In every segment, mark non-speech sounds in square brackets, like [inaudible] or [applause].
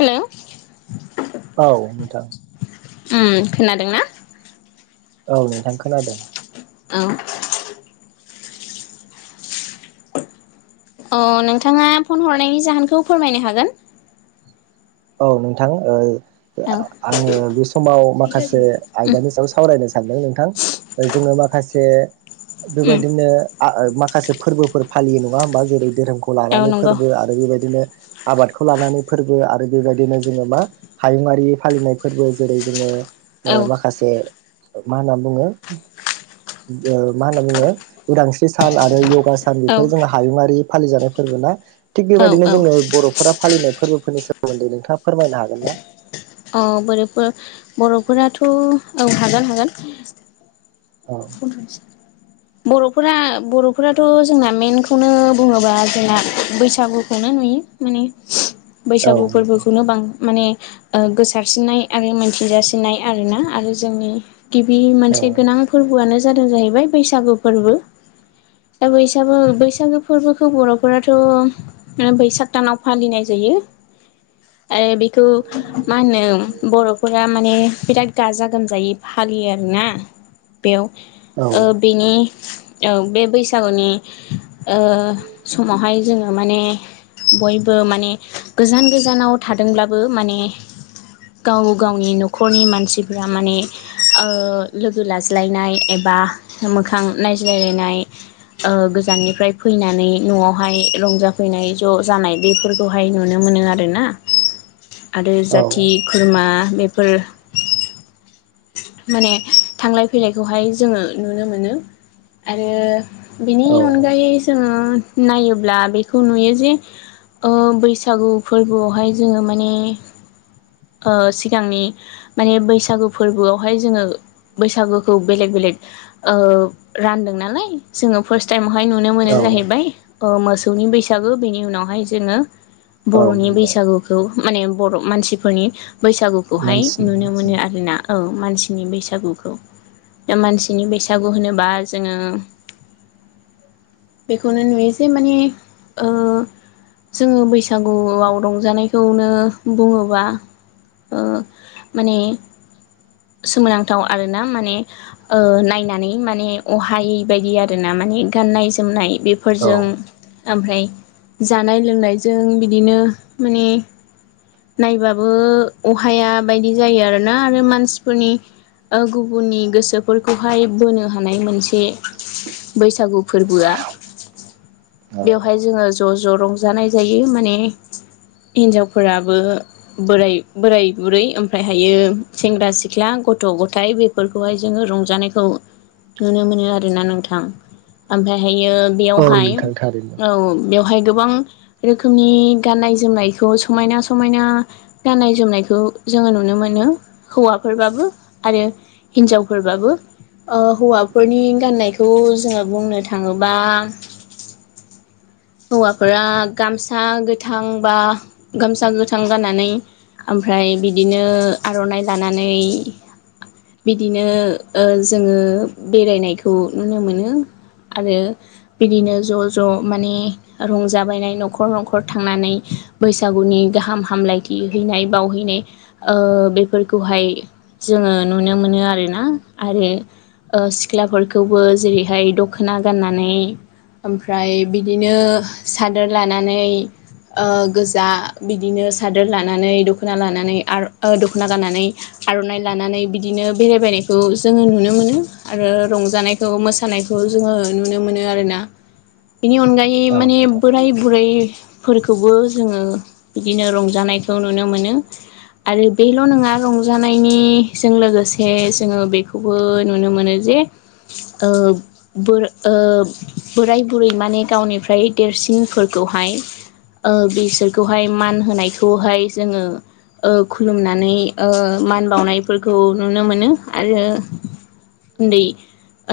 Hello औ नोंथां। उम खोनादों ना? औ नोंथां खोनादों। औ। अ नोंथाङा फन हरनायनि जाहोनखौ फोरमायनो हागोन। औ नोंथां ओ औ आङो बेस समाव माखासे उम आयदानि सायाव सावरायनो सानदों नोंथां जोङो माखासे उम बेबायदिनो आ ओ माखासे फोरबोफोर फालियो नङा होमबा जेरै धोरोम खौ औ लानानै नंगौ फोरबो आरो बेबायदिनो आबादखौ लानानै फोरबो आरो बेबायदिनो जोङो मा हायुङारि फालिनाय फोरबो जेरै जोङो औ ओ माखासे मा होनना बुङो ओ मा होनना बुङो उदांस्रि सान आरो य गा सान औ बेफोर जोङो हायुङारि फालिजानाय फोरबो ना थिग औ बेबायदिनो औ जोङो बर'फोरा फालिनाय फोरबो फोरनि सोमोन्दै नोंथाङा फोरमायनो हागोन ना? औ बोरैफोर बर'फोराथ' औ हागोन हागोन। औ बर'फोरा बर'फोराथ' जोंना मेनखौनो बुङोबा जोंना बैसागुखौनो नु [unintelligible] माने औ बैसागु नोंथां फोरबोखौनो बां माने ओ गोसारसिननाय आरो मोनथिजासिननाय आरोना आरो जोंनि गिबि औ मोनसे गोनां फोरबोआनो जादों जाहैबाय बैसागु फोरबो। दा बैसाबो बैसागो फोरबोखौ बर'फोराथ' ओ बैसाग दानाव फालिनाय जे यो आइ बेखौ मा होनो बर'फोरा माने बिराद गाजा गोमजायै फा लियो आरोना बेयाव औ ओ बेनि औ बे बैसागुनि ओ समावहाय जोङो माने बयबो माने गोजान गोजानाव थादोंब्लाबो माने गाव गावनि न'खरनि मानसिफ्रा माने ओ लोगो लाज्लायनाय एब बा मोखां नायज्लायलायनाय ओ गोजाननिफ्राय फैनानै न'आवहाय रंजाफैनाय ज' जानाय बेफोरखौहाय नुनो मो नो आरोना आरो जाथि खुरमा बेफोर माने थांलाय फैलायखौहाय जोङो नुनो मोनो। आरो बिनि औ अनगायै जोङो उम नायोब्ला बेखौ नुयो जे ओ बैसागु फोरबोआवहाय जोङो माने ओ सिगांनि माने बैसागु फोरबोआवहाय जोङो बैसागोखौ बेलेग बे लेग ओ रानदों नालाय जोङो फार्ट टाइम हाय नुनो मोनो औ जाहैबाय ओ मोसौनि बैसागो बेनि उनावहाय जोङो औ बर'नि नंगौ बैसागुखौ माने बर' मानसिफोरनि बैसागुखौहाय मानसिनि नुनो मोनो आरोना औ। मानसिनि बैसागुखौ दा मानसिनि बैसागु होनोबा जोङो बेखौनो नुयो जे माने ओ जोङो बैसागुआव रंजानायखौनो बुङोबा ओ माने सोमोनांथाव आरोना माने ओ नायनानै माने अहायै बायदि आरोना माने गाननाय जोमनाय औ बेफोरजों आमफ्राय जानाय लोंनायजों बिदिनो माने नायबाबो अहाया बायदि जायो आरोना रो मानसिफोरनि ओ गुबुननि गोसोफोरखौहाय बोनो हानाय मोन से बैसागु फोरबोआ। औ बेवहाय जोङो ज' ज' रंजानाय जायो माने हिनजावफोराबो बोराय बोराय बुरै ओमफ्रायहायो सेंग्रा सिख्ला गथ' गथायाइ बेफोरखौहाय जोङो रंजानायखौ नुनो मोनो आरोना नोंथां। आमफायहायो औ बेयावहाय नोंथां थारैनो औ बेवहाय गोबां रोखोमनि गाननाय जोमनायखौ समायना समायना गाननाय जोमनायखौ जोङो नुनो मोनो हौवाफोरबाबो आरो हिनजावफोरबाबो। अ हौवा फोरनि गान्नायखौ जोङो बुंनो थाङोबा हौवाफोरा गामसा गोथां बा गामसा गोथां गाननानै आमफ्राय बिदिनो आर'नाइ लानानै बिदिनो ओ जोङो बेरायनायखौ नुनो मोनो। आरो बिदिनो ज' ज' माने रंजाबायनाय न'खर न'खर थांनानै बैसागुनि गाहाम हामलायथि हैनाय बावहै नाय ओ बेफोरखौहाय जोङो नुनो मोनो आरोना। आरो ओ सिख्लाफोरखौबो जेरैहाय दख'ना गाननानै ओमफ्राय बिदि नो सादोर लानानै ओ गोजा बिदिनो सादोर लानानै दख'ना लानानै आर ओ दख'ना गाननानै आर'नाइ लानानै बिदिनो बेरायबायनायखौ जोङो नुनो मोनो आरो रंजानायखौ मोसानायखौ जोङो नुनो मोनो आरोना बेनि अनगायै औ माने नोंथां बोराय बुरै फोरखौबो जोङो बिदिनो रंजानायखौ नुनो मोनो। आरो बेल' नङा रंजानायनिजों लोगोसे जोङो बेखौबो नुनो मोनो जे ओ बोर ओ बोराय बुरै माने गावनि फ्राय देरसिनफोरखौहाय ओ बिसोरखौहाय मान होनायखौहाय जोङो ओ खुलुमनानै ओ मान बावनायफोरखौ नुनो मोनो । आरो उन्दै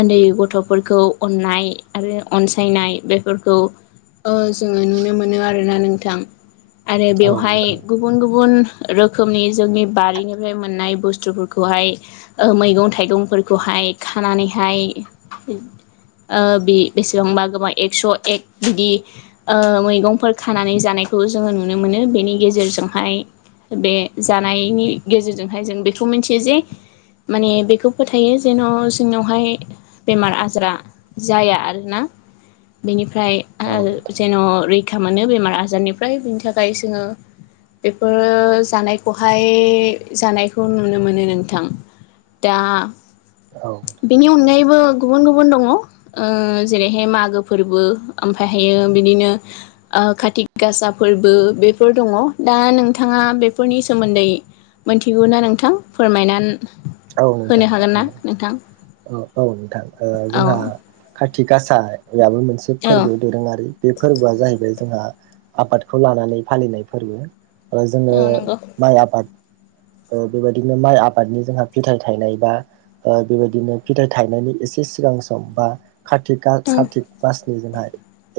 ओन्दै गथ'फोरखौ अननाय आरो अनसायनाय बे फोरखौ ओ जोङो नुनो मोनो आरोना नोंथां। आरो औ बेवहाय नोंथां गुबुन गु बुन रोखोमनि जोंनि बारिनिफ्राय मोननाय बुस्थुफोरखौहाय ओ मैगं थाइगं फोरखौहाय खानानैहाय ओ बे बेसेबांबा गोबां एक्स' एक बिदि ओ मैगंफोर खानानै जानायखौ जोङो नुनो मोनो बेनि गेजेरजोंहाय बे जानायनि गेजेरजोंहाय जों बेखौ मिनथियो जे माने बेखौ फोथायो जेन' जोंनावहाय बेमार आजारा जाया आरोना। बेनिफ्राय औ आरो नोंथां जेन' रै खा मोनो बेमार आजारनिफ्राय बिनि थाखाय जोङो बेफोर जानायखौहाय जानायखौ नुनो मोनो नोंथां। दा औ बेनि अनगायैबो गुबुन गुबुन दङ ओ जेरैहाय मागो फोरबो ओमफ्रायहायो बिदिनो खाथिगासा फोरबो बेफोर दङ दा नोंथाङा बेफोरनि सोमोन्दै मिथिगौ ना नोंथां फोरमायना औ नोंथां औ औ औ नोंथां औ जोंहा खाथि थि गाासायाबो मोनसे औ फोरबो दोरोङारि बे फोरबोआ जाहैबाय जोंहा आबादखौ लानानै फालिनाय फोरबो ओ जोङो औ नंगौ माइ आबाद बेबायदिनो माइ आबादनि जोंहा फिथाइ थायनाय बा बेबायदिनो फिथाइ थाइनायनि एसे सिगां सम बा औ कार्तिक मासनिजोंहाय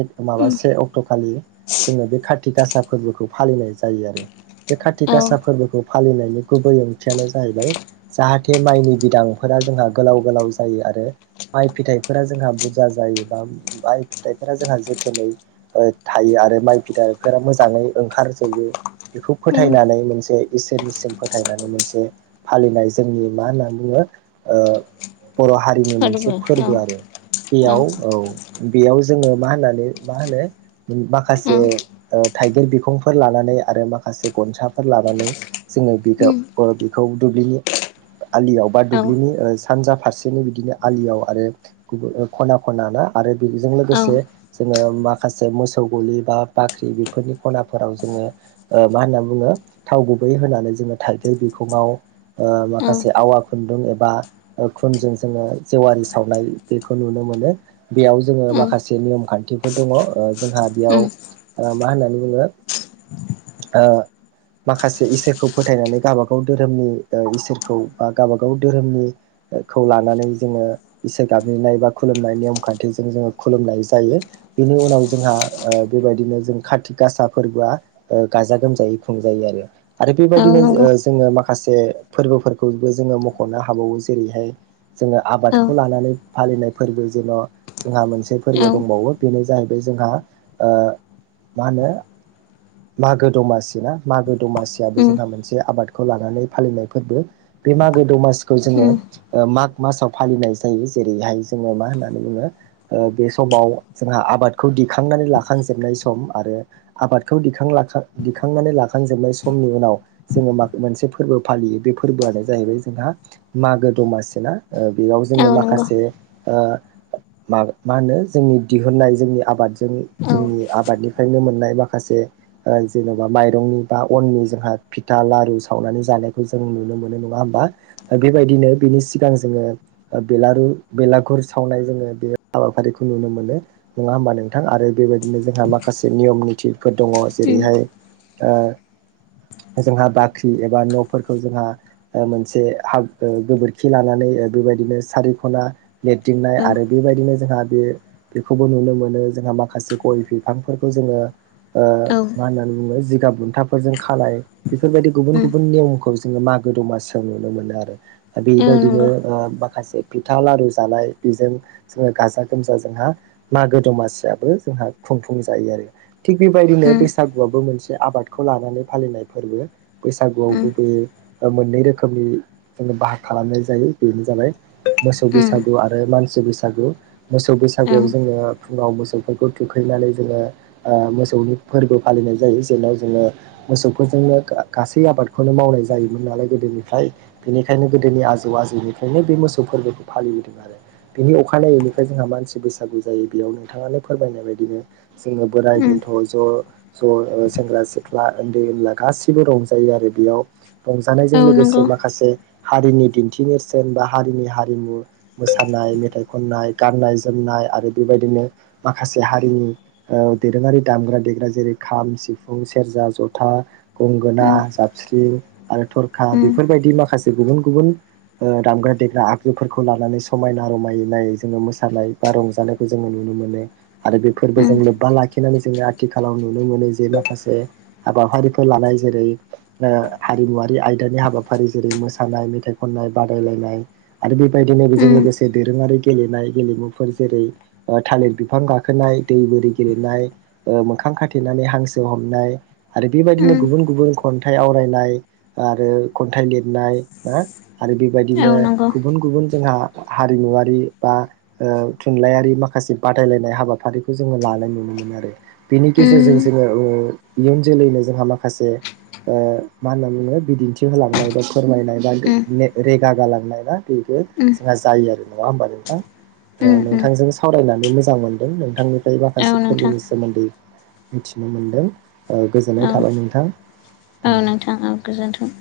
एक माबा उम से अक्ट' खालि जोङो बे कार्ति गासा फोरबोखौ फालिनाय जायो आरो। बे खाथि औ गासा फोरबोखौ फालिनायनि गुबै ओंथियानो जाहैबाय जाहाथे माइनि बिदांफोरा जोंहा गोलाव गोलाव जायो आरो माइ फिथाइफोरा जोंहा बुरजा जायोबा माइ फिथाइफोरा जोंहा जोथोनै थायो। आरो माइ फिथाइफोरा मोजाङै ओंखारजोबो बेखौ उम फोथायनानै मोनसे इसोरनिसिम फोथायनानै मोनसे फालिनाय जोंनि मा होननानै बुङो ओ बर' हारिनि मोनसे फोरबो आरो बेयाव औ बेयाव जोङो मा होननानै मा होनो औ माखासे थाइगिर बिखंफोर लानानै आरो माखासे गनसाफोर लानानै जोङो उम बेखौ बेखौ दुब्लिनि आलियाव बा औ दुब्लिनि सानजा फारसेनो बिदिनो आलियाव आरो खना खनाना आरो बेजों लोगोसे औ जोङो मा माखासे मोसौ गलि बा बाख्रि बेफोरनि खनाफोराव जोङो मा होनना बुङो थाव गु बै होनानै जोङो थाइगिर सिगांङाव औ माखासे आवा खुनदुं बा खुनजों जोङो जेवारि सावनाय बेखौ नुनो मोनो। बेयाव जोङो माखासे नियम खान्थिफोर दङ जोंहा बेयाव उम मा होननानै बुङो माखासे इसोरखौ फोथायनानै गावबा गाव धोरोमनि इसोरखौ बा गावबाागाव धोरोमनिखौ लानानै जोङो इसोर गाबज्रिनाय बा खुलुमनाय नेयम खान्थिजों जोङो खुलुमनाय जायो बिनि उनाव जोंहा बेबायदिनो जों कार्त गासा फोरबोआ गाजा गोमजायै खुंजायो आरो आरो औ बेबायदिनो नंगौ जोङो माखासे फोरबोफोरखौबो जोङो मख'नो हाबावो जेरैहाय जोङो औ आबादखौ लानानै फालिनाय फोरबो जेन' जोंहा मोनसे फोरबो औ दंबावो बेनो जाहैबाय जोंहा मा होनो मागो दमासि ना मागो दमासि उम जोंहा मोनसे आबादखौ लानानै फालिनाय फोरबो बे मागो दमासिखौ जोङो उम माग मासाव फालिनाय जायो जेरैहाय जोङो मा होननानै बुङो बे समाव जोंहा आबादखौ दिखांनानै लाखांजोबनाय सम आरो आबादखौ दिखां दिखांनानै लाखांजोबनाय सम नि उनाव जोङो म मोनसे फोरबो फालियो बे फोरबोआनो जाहैबाय जोंहा मागो दमासि बेयाव जोङो औ नंगौ औ माखासे म मा होनो जोंनि दिहुननाय जोंनि आबादजों जोंनि आबादनिफ्रायनो मोननाय माखासे जेन'बा माइरंनि बा अननि जोंहा फिथा लारु सावनानै जानायखौ जों नुनो मोनो नङा हबा बेबायदिनो बिनि सिगां जोङो बेलारु बेलागुर सावनाय जोङो बे हाबाफारिखौ नुनो मोनो नङा होमबा नोंथां आरो बेबायदिनो जोंहा माखासे नियम निथिफोर दङ उम जेरैहाय [inaudible] जोंहा बाख्रि एबा न'फोरखौ जोंहा मोनसे गोबोरखि लानानै बेबायदिनो सारिखना लिरदिंनाय आरो बेबायदिनो जोंहा बे बेखौबो नुनो मोनो जोंहा माखासे गय बिफांफोरखौ जोङो औ औ मा होननानै बुङो जिगाब बुन्थाफोरजों खालाय बेफोरबायदि गुबुन उम गुबुन नियमखौ जो मागो दमसिव नुनो मोनो आरो औ बेबायदिनो नंगौ माखासे फिथा लारु जानाय बेजों जोङो गाजा गोमजा जोंहा मागो दमासियाबो जोंहा खुंफुं जायो आरो थिग बेबायदिनो उम बैसागुआबो मोनसे आबादखौ लानानै फालिनाय फोरबो बैसागुआव उम गुबैयै ओ मोननै रोखोमनि जोङो बाहाग खालामनाय जायो बेनो जाबाय मोसौ उम बैसागु आरो मानसि बैसागु मोसौ औ बैसागुआव जोङो फुङाव मोसौफोरखौ थुखैनानै जोङो ओ मोसौनि फोरबो फालिनाय जायो । जेनाय जोङो मोसौफोरजोंनो गा-गासै आबादखौनो मावनाय जायोमोन नालाय गोदोनिफ्राय बेनिखायनो गोद दोनि आजौ आजौनिफ्रायनो बे मोसौ फोरबोखौ फालिबोदों आरो बेनि अखानायैनिफ्राय जोंहा मानसि बैसागु जायो बेयाव नोंथाङानो फोरमायनाय बायदिनो जोङो बोराय उम बेन्थ' ज' ज' ओ सेंग्रा सि ख्ला ओन्दै ओनला गासिबो रंजायो आरो बियाव। रंजानायजों औ नंगौ लोगोसे माखासे हारिनि दिन्थि नेरसोन बा हारिनि हारिमु मोसानाय मेथाइ खननाय गान्नाय जोमनाय आरो बेबा यदिनो माखासे हारिनि ओ दोरोङारि दामग्रा देग्रा जेरै खाम सिफुं से सेरजा जथा गंगोना उम जाबस्रि आरो थरखा उम बेफोरबायदि माखास गुबुन गुबुन ओ दामग्रा देग्रा आगजुफोरखौ लानानै समायना रमायनायै जोङो मोसानाय बा रंजानायखौ जोङो नु नो मोनो आरो बेफोरबो जों उम लोब्बा लाखिनानै जोङो आथिखालाव नुनो मोनो जे माखासे हाबाफारिफोर लानाय जेरै ओ हारिमुवारि आयदानि हाबाफारि जेरै मोसानाय मेथाइ खननाय बादायलायनाय आरो बेबायदिनो बेजों उम लोगोसे दोरोङारि गेलेनाय गेलेमुफोर जेरै ओ थालिर बिफां गाखोनाय दै बोरि गेलेनाय ओ मोखा खां खाथेनानै हांसो हमनाय। आरो बेबायदिनो उम गुबुन गुबुन खन्थाइ आवरायनाय आरो खन्थाइ लिदनाय ना आरो औ बेबायदिनो नंगौ गुबुन गुबुन जोंहा हारिमुवारि बा ओ थुनलाइयारि माखासे बादायलायनाय हाबाफारिखौ जोङो लानाय नुनो मोनो आरो। बेनि गेजेरजों उम जोङो ओ इयुन जोलैनो जोंहा माखासे ओ मा होनना बुङो बिदिन्थि होलांनाय बा फोरमायनाय बा उम रेगा गालांनाय बा बि यो उम जोंहा जायो आरो नङा होमबा नोंथां? ओ उम उम नोंथांजों सावरायनानै मोजां मोनदों नोंथांनिफ्राय बा औ खासे नोंथां फोरबोनि सोमोन्दै मिथिनो मोनदों। ओ गोजोननाय औ थाबाय नोंथां। औ नोंथां औ गोजोन्थों।